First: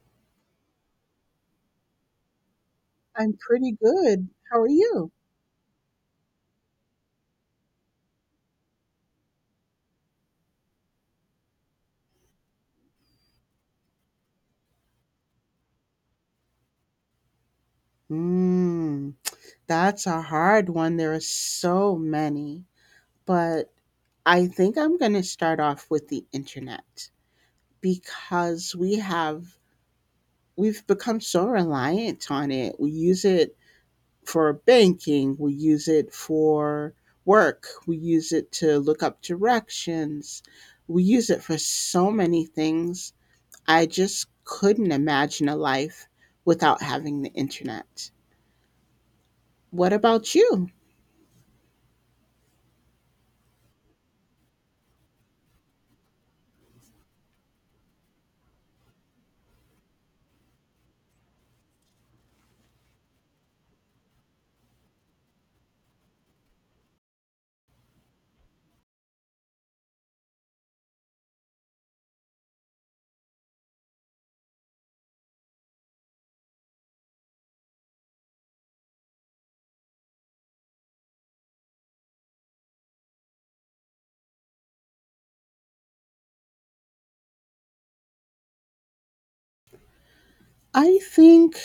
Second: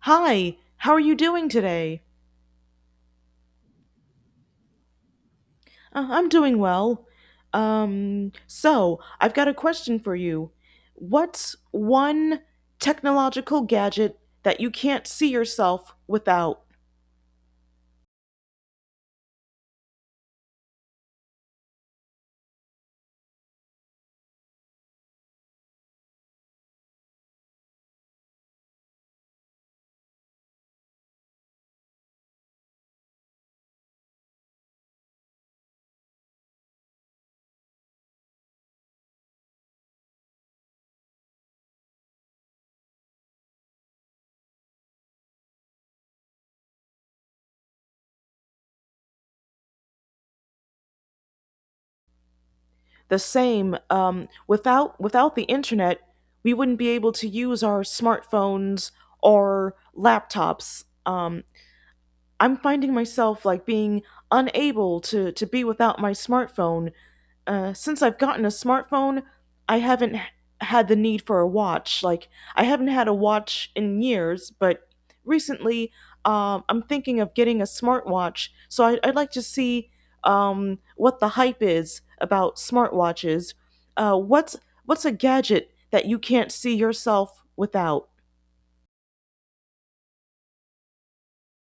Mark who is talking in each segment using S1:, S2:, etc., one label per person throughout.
S1: Hi, how are you doing today?
S2: I'm pretty good. How are you?
S1: I'm doing well. I've got a question for you. What's one technological gadget that you can't see yourself without?
S2: Mm, that's a hard one. There are so many, but I think I'm going to start off with the internet because we've become so reliant on it. We use it for banking, we use it for work, we use it to look up directions. We use it for so many things. I just couldn't imagine a life without having the internet. What about you?
S1: The same, without the internet, we wouldn't be able to use our smartphones or laptops. I'm finding myself like being unable to be without my smartphone since I've gotten a smartphone, I haven't h- had the need for a watch. Like, I haven't had a watch in years, but recently I'm thinking of getting a smartwatch. I'd like to see what the hype is about smartwatches. Uh, what's what's a gadget that you can't see yourself without?
S2: I think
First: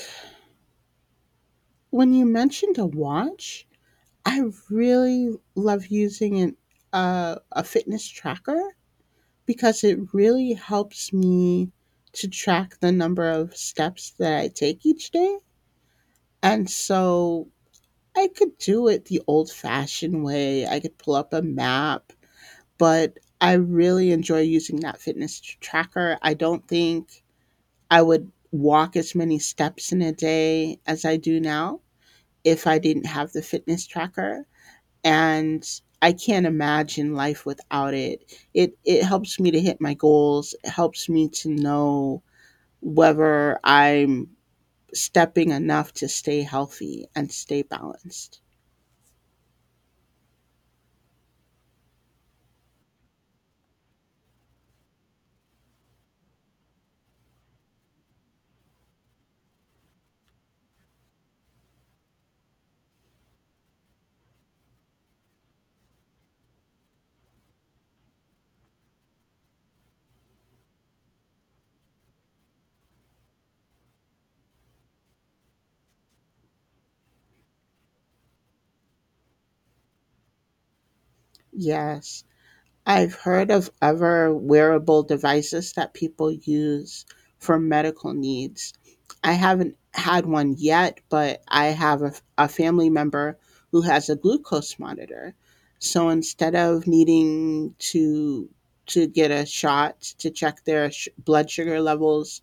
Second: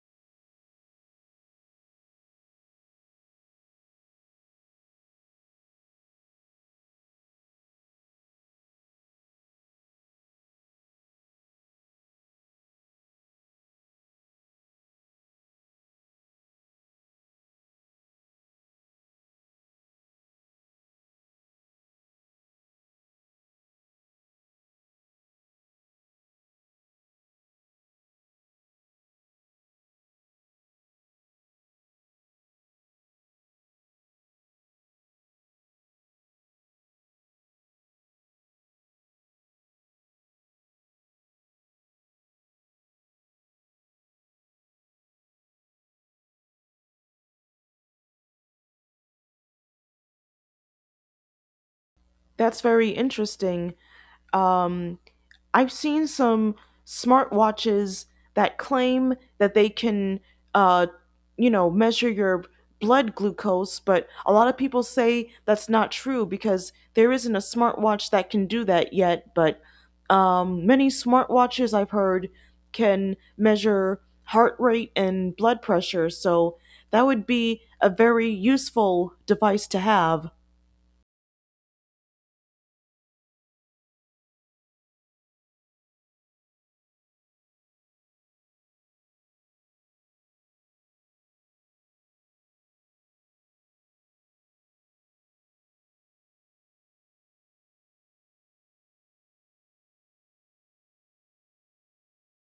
S2: when you mentioned a watch, I really love using a fitness tracker because it really helps me to track the number of steps that I take each day. And so I could do it the old fashioned way, I could pull up a map, but I really enjoy using that tracker. I don't think I would walk as many steps in a day as I do now if I didn't have the fitness tracker. And I can't imagine life without it. It helps me to hit my goals. It helps me to know whether I'm stepping enough to stay healthy and stay balanced.
S1: That's very interesting. Um, I've seen some smartwatches that claim that they can, uh, measure your blood glucose, but a lot of people say that's not true because there isn't a smartwatch that can do that yet. But many smartwatches I've heard can measure heart rate and blood pressure, so that would be a very useful device to have.
S2: Yes. I've heard of other wearable devices that people use for medical needs. I haven't had one yet, but I have a family member who has a glucose monitor. So instead of needing to get a shot to check their blood sugar levels,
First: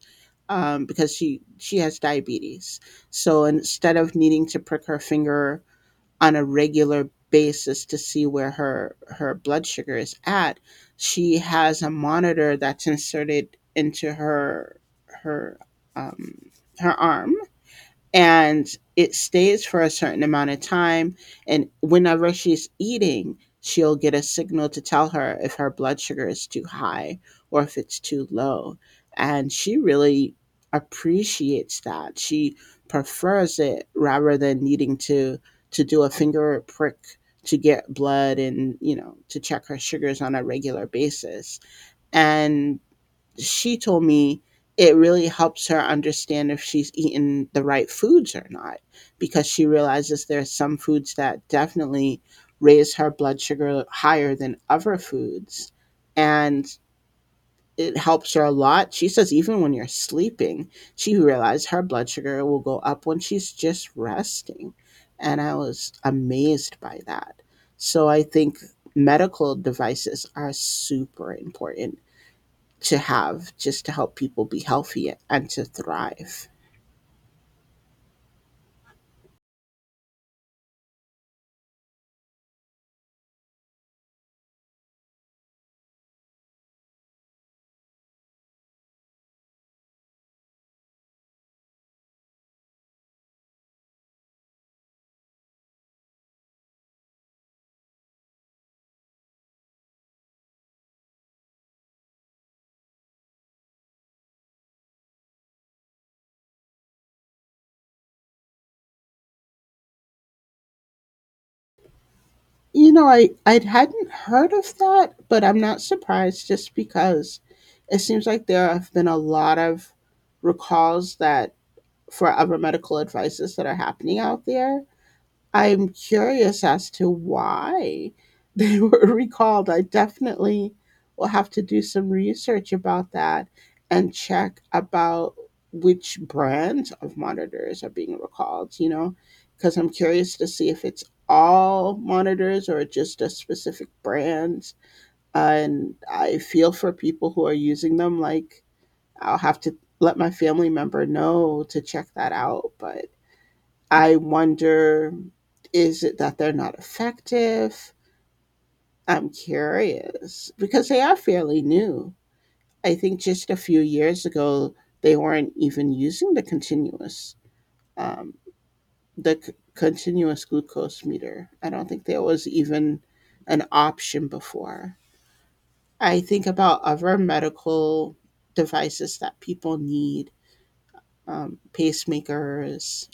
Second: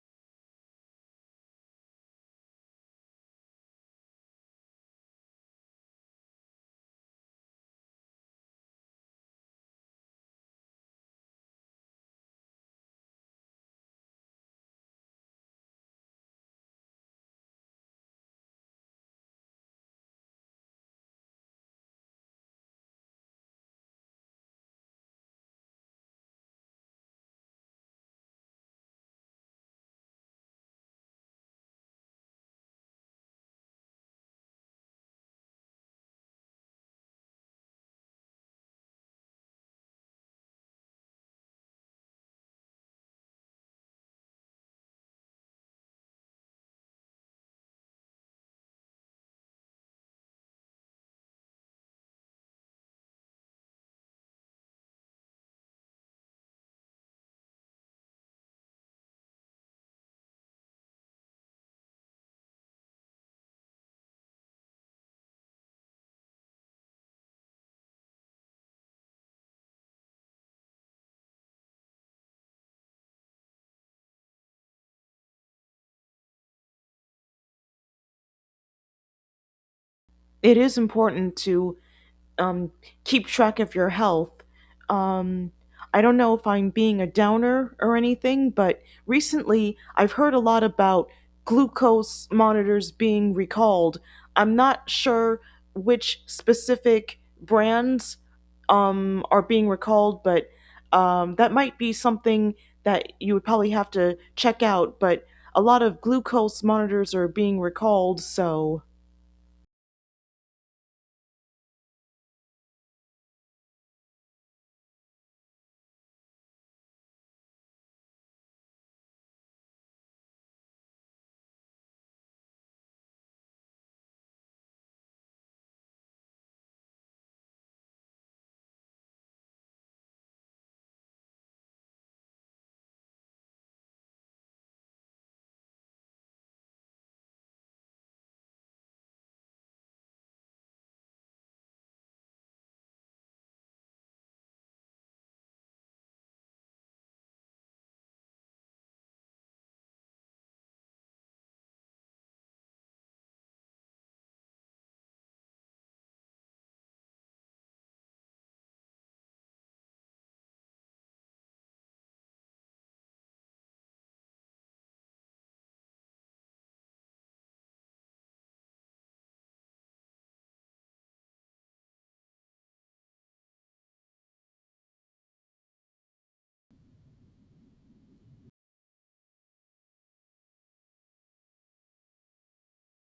S2: because she has diabetes, so instead of needing to prick her finger on a regular basis to see where her blood sugar is at, she has a monitor that's inserted into her um her arm, and it stays for a certain amount of time. And whenever she's eating, she'll get a signal to tell her if her blood sugar is too high or if it's too low. And she really appreciates that. She prefers it rather than needing to do a finger prick to get blood and to check her sugars on a regular basis. And she told me it really helps her understand if she's eaten the right foods or not because she realizes there's some foods that definitely raise her blood sugar higher than other foods, and it helps her a lot. She says even when you're sleeping, she realized her blood sugar will go up when she's just resting. And I was amazed by that. So I think medical devices are super important to have just to help people be healthy and to thrive.
S1: It is important to um, keep track of your health. Um, I don't know if I'm being a downer or anything, but recently I've heard a lot about glucose monitors being recalled. I'm not sure which specific brands are being recalled, but that might be something that you would probably have to check out. But a lot of glucose monitors are being recalled, so
S2: I hadn't heard of that, but I'm not surprised just because it seems like there have been a lot of recalls that for other medical advices that are happening out there. I'm curious as to why they were recalled. I definitely will have to do some research about that and check about which brands of monitors are being recalled, you know, because I'm curious to see if it's all monitors or just a specific brand. And I feel for people who are using them, like, I'll have to let my family member know to check that out. But I wonder, is it that they're not effective? I'm curious because they are fairly new. I think just a few years ago, they weren't even using um, the continuous glucose meter. I don't think there was even an option before. I think about other medical devices that people need, pacemakers,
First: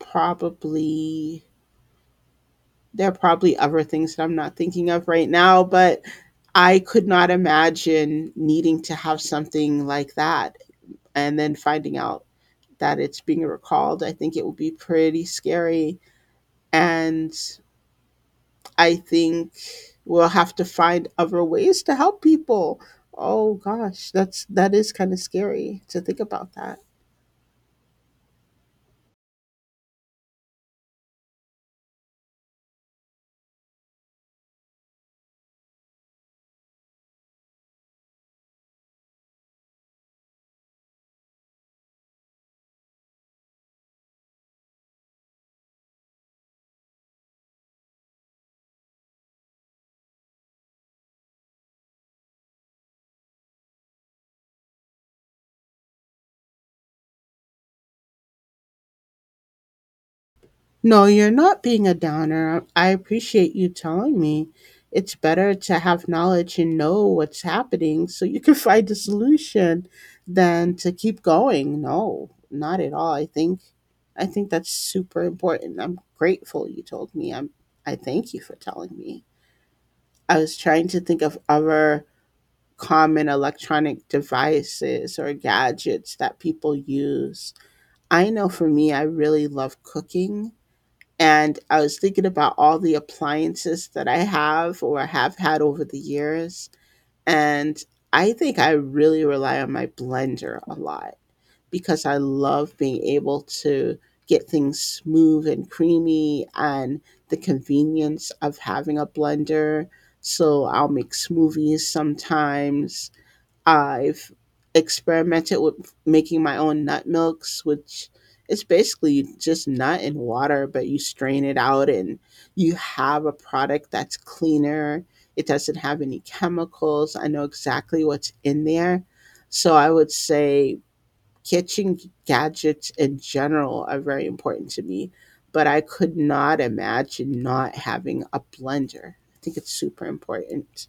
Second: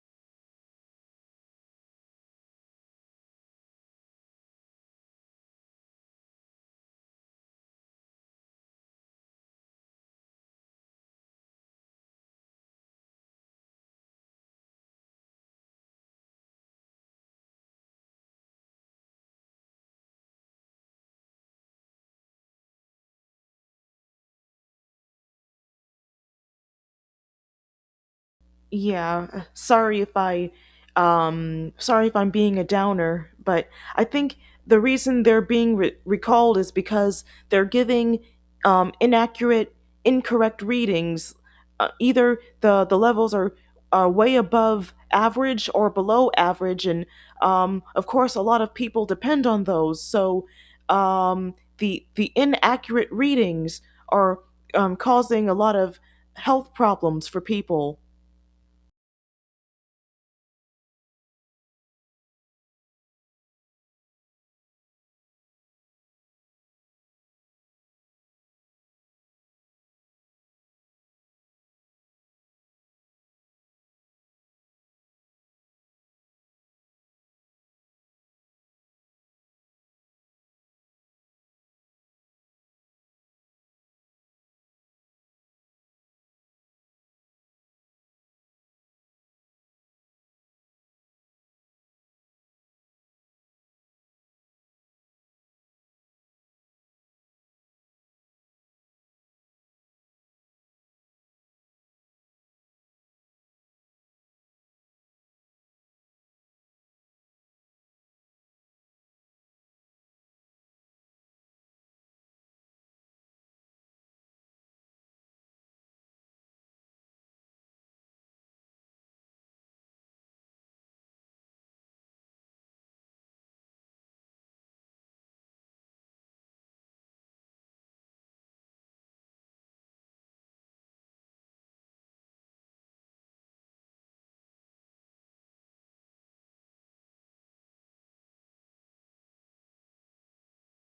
S2: probably. There are probably other things that I'm not thinking of right now, but I could not imagine needing to have something like that and then finding out that it's being recalled. I think it would be pretty scary. And I think we'll have to find other ways to help people. Oh gosh, that is kind of scary to think about that.
S1: yeah, sorry if I sorry if I'm being a downer, but I think the reason they're being recalled is because they're giving inaccurate, incorrect readings. Either the levels are way above average or below average, and of course a lot of people depend on those. So the inaccurate readings are causing a lot of health problems for people.
S2: No, you're not being a downer. I appreciate you telling me. It's better to have knowledge and know what's happening so you can find a solution than to keep going. No, not at all. I think that's super important. I'm grateful you told me. I thank you for telling me. I was trying to think of other common electronic devices or gadgets that people use. I know for me I really love cooking, and I was thinking about all the appliances that I have or have had over the years. And I think I really rely on my blender a lot because I love being able to get things smooth and creamy, and the convenience of having a blender. So I'll make smoothies sometimes. I've experimented with making my own nut milks, which is basically just nut and water, but you strain it out and you have a product that's cleaner. It doesn't have any chemicals. I know exactly what's in there. So I would say kitchen gadgets in general are very important to me, but I could not imagine not having a blender. I think it's super important.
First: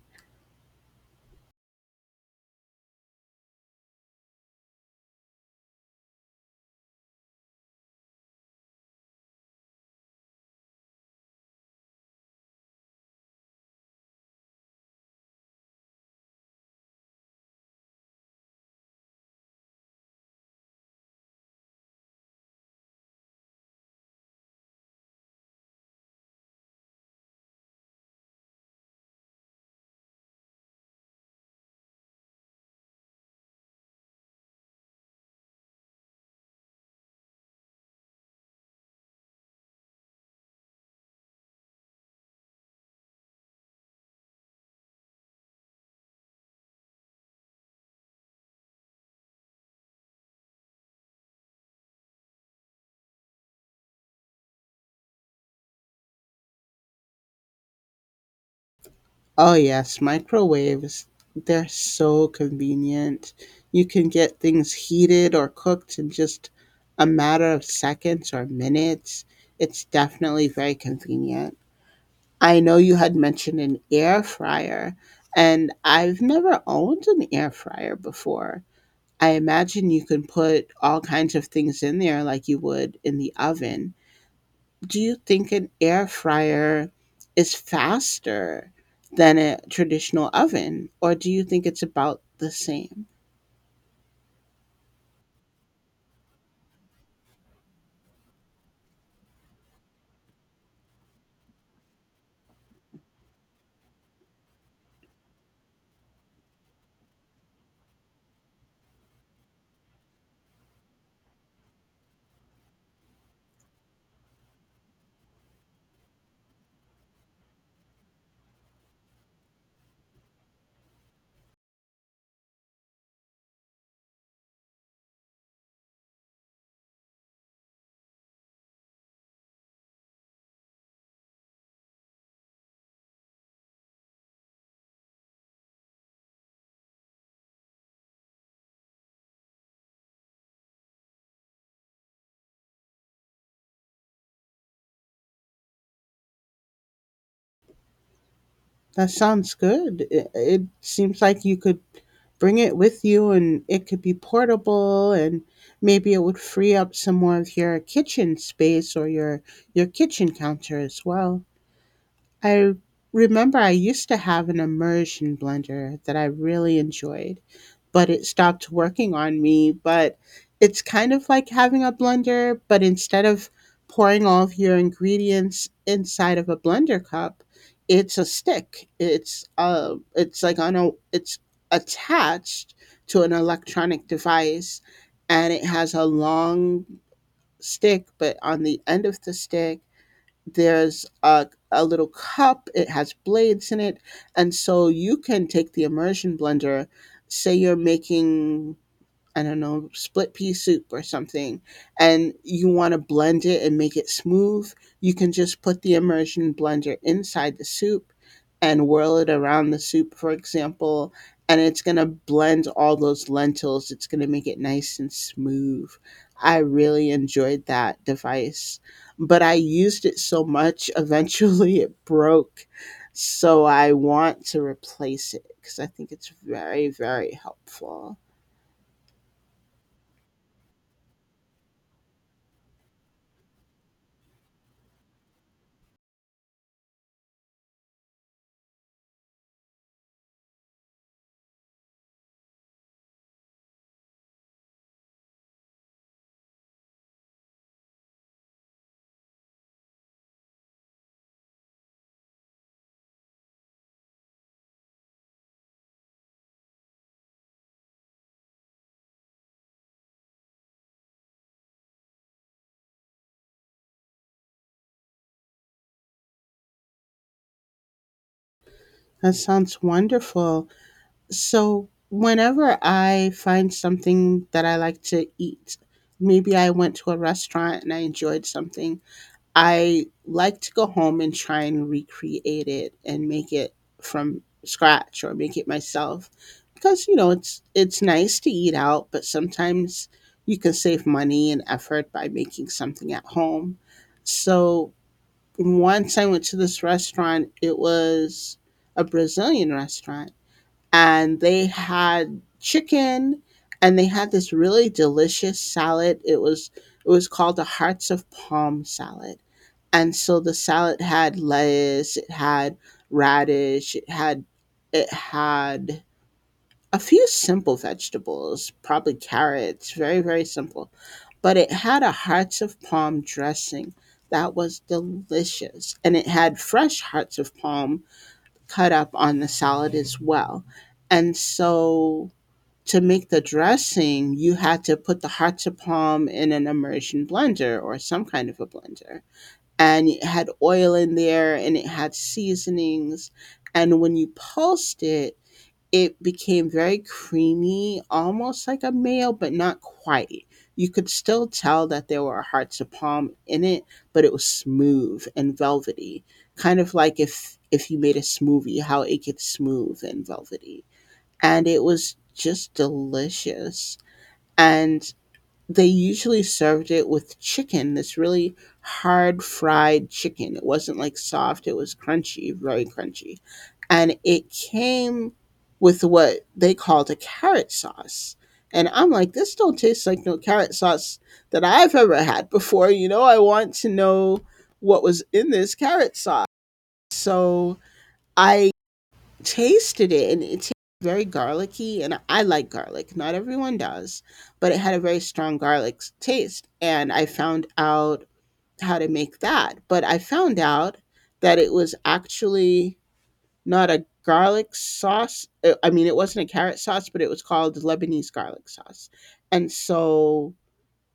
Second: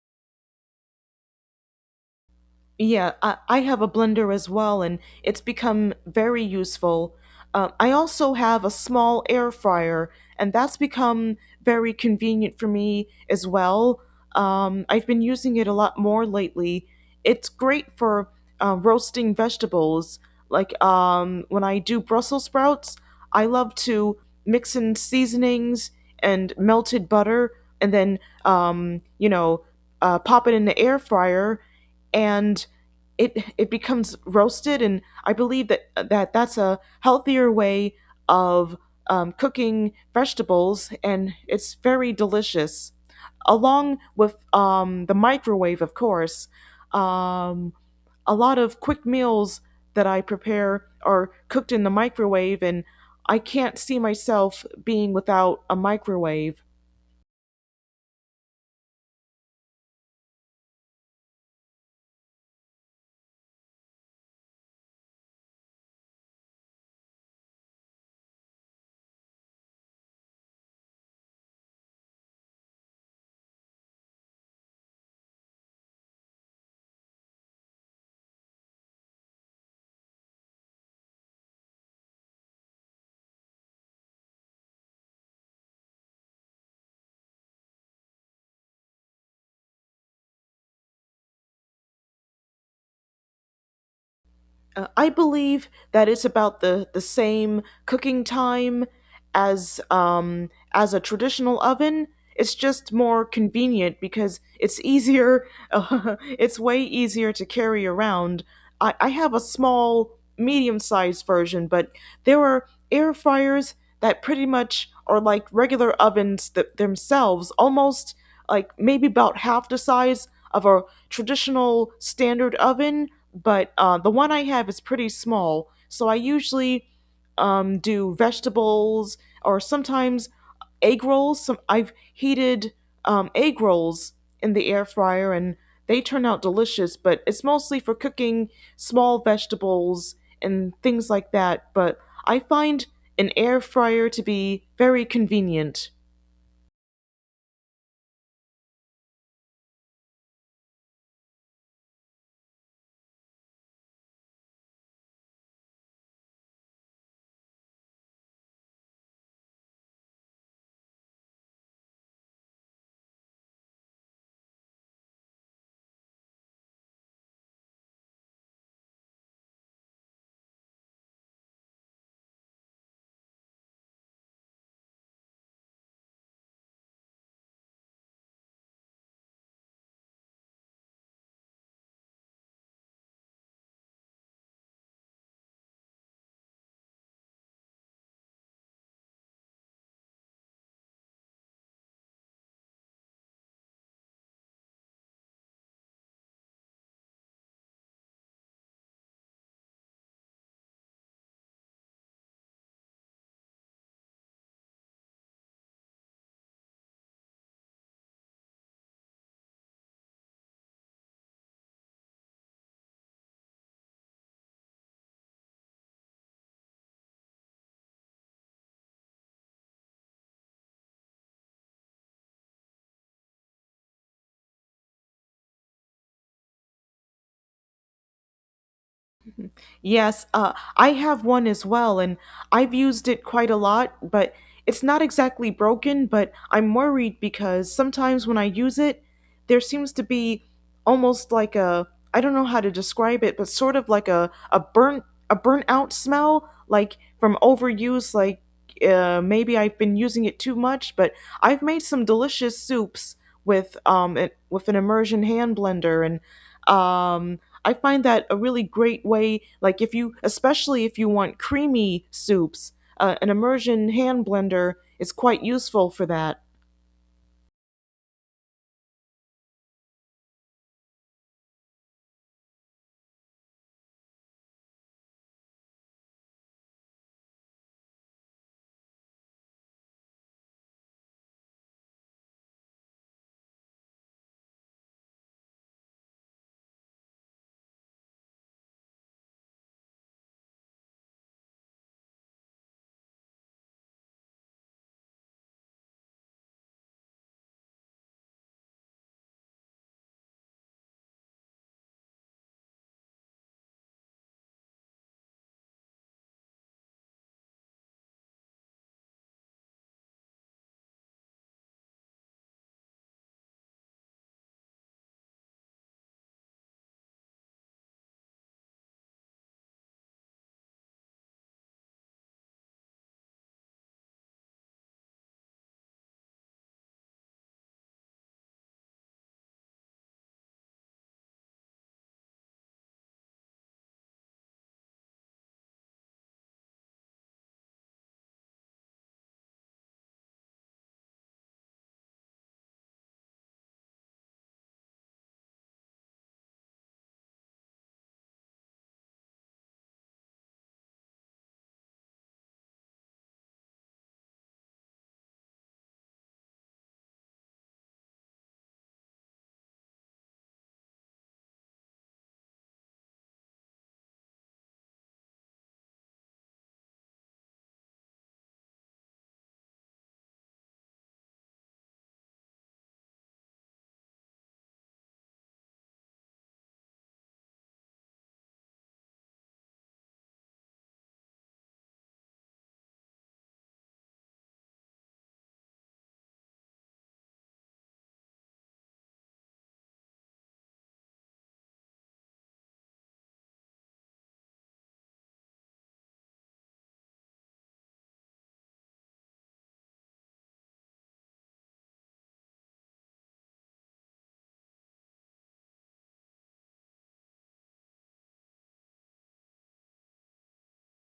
S1: Yeah, I have a blender as well, and it's become very useful. I also have a small air fryer, and that's become very convenient for me as well. I've been using it a lot more lately. It's great for roasting vegetables. When I do Brussels sprouts, I love to mix in seasonings and melted butter, and then, um, you know, pop it in the air fryer, and it becomes roasted, and I believe that that's a healthier way of cooking vegetables, and it's very delicious. Along with the microwave, of course, um, a lot of quick meals that I prepare are cooked in the microwave, and I can't see myself being without a microwave.
S2: Oh yes, microwaves, they're so convenient. You can get things heated or cooked in just a matter of seconds or minutes. It's definitely very convenient. I know you had mentioned an air fryer, and I've never owned an air fryer before. I imagine you can put all kinds of things in there like you would in the oven. Do you think an air fryer is faster than a traditional oven, or do you think it's about the same?
S1: I believe that it's about the same cooking time as a traditional oven. It's just more convenient because it's easier. It's way easier to carry around. I have a small, medium sized version, but there are air fryers that pretty much are like regular ovens themselves, almost like maybe about half the size of a traditional standard oven, but the one I have is pretty small, so I usually do vegetables or sometimes egg rolls. Some I've heated egg rolls in the air fryer, and they turn out delicious. But it's mostly for cooking small vegetables and things like that. But I find an air fryer to be very convenient.
S2: That sounds good. It seems like you could bring it with you and it could be portable, and maybe it would free up some more of your kitchen space or your kitchen counter as well. I remember I used to have an immersion blender that I really enjoyed, but it stopped working on me. But it's kind of like having a blender, but instead of pouring all of your ingredients inside of a blender cup, it's a stick. It's like on a it's attached to an electronic device, and it has a long stick, but on the end of the stick there's a little cup, it has blades in it, and so you can take the immersion blender, say you're making, I don't know, split pea soup or something, and you want to blend it and make it smooth, you can just put the immersion blender inside the soup and whirl it around the soup, for example, and it's going to blend all those lentils. It's going to make it nice and smooth. I really enjoyed that device, but I used it so much, eventually it broke. So I want to replace it because I think it's very, very helpful.
S1: Yes, I have one as well, and I've used it quite a lot, but it's not exactly broken, but I'm worried because sometimes when I use it, there seems to be almost I don't know how to describe it, but sort of like a, a burnt out smell, like from overuse, like maybe I've been using it too much, but I've made some delicious soups with with an immersion hand blender, and um I find that a really great way. Like if you, especially if you want creamy soups, an immersion hand blender is quite useful for that.
S2: That sounds wonderful. So, whenever I find something that I like to eat, maybe I went to a restaurant and I enjoyed something, I like to go home and try and recreate it and make it from scratch or make it myself because you know it's nice to eat out, but sometimes you can save money and effort by making something at home. So, once I went to this restaurant, it was a Brazilian restaurant, and they had chicken and they had this really delicious salad. It was called the Hearts of Palm salad. And so the salad had lettuce, it had radish, it had a few simple vegetables, probably carrots, very, very simple. But it had a hearts of palm dressing that was delicious. And it had fresh hearts of palm cut up on the salad as well. And so to make the dressing, you had to put the hearts of palm in an immersion blender or some kind of a blender. And it had oil in there and it had seasonings. And when you pulsed it, it became very creamy, almost like a mayo, but not quite. You could still tell that there were hearts of palm in it, but it was smooth and velvety, kind of like if you made a smoothie, how it gets smooth and velvety. And it was just delicious. And they usually served it with chicken, this really hard fried chicken. It wasn't like soft, it was crunchy, very crunchy. And it came with what they called a carrot sauce. And I'm like, this don't taste like no carrot sauce that I've ever had before. You know, I want to know what was in this carrot sauce. So I tasted it and it tasted very garlicky, and I like garlic. Not everyone does, but it had a very strong garlic taste, and I found out how to make that. But I found out that it was actually not a garlic sauce. I mean, it wasn't a carrot sauce, but it was called Lebanese garlic sauce. And so,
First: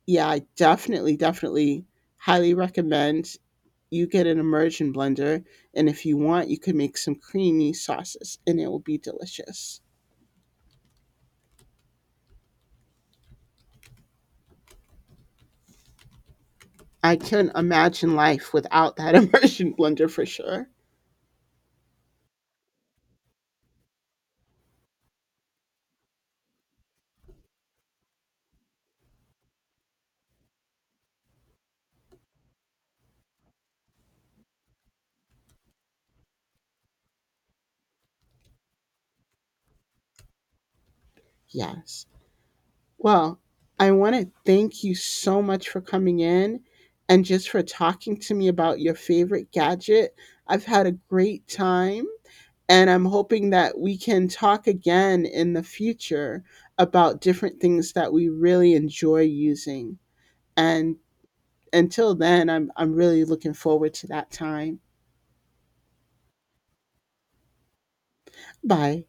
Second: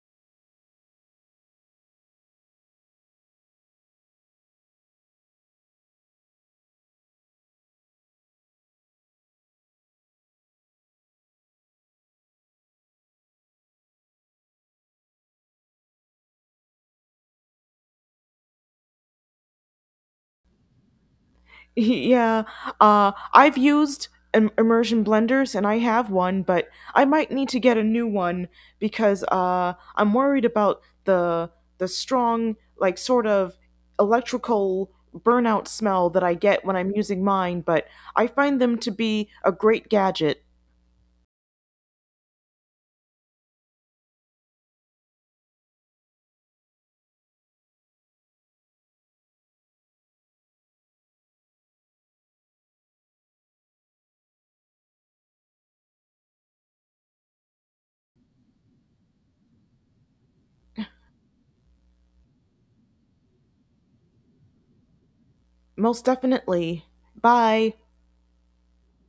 S2: yeah, I definitely highly recommend you get an immersion blender, and if you want you can make some creamy sauces and it will be delicious. I can imagine life without that immersion blender for sure.
S1: Yeah, I've used immersion blenders and I have one, but I might need to get a new one because I'm worried about the strong, like sort of electrical burnout smell that I get when I'm using mine. But I find them to be a great gadget,
S2: Yes. Well, I want to thank you so much for coming in and just for talking to me about your favorite gadget. I've had a great time, and I'm hoping that we can talk again in the future about different things that we really enjoy using, and until then, I'm really looking forward to that time.
S1: most definitely. Bye.
S2: Bye.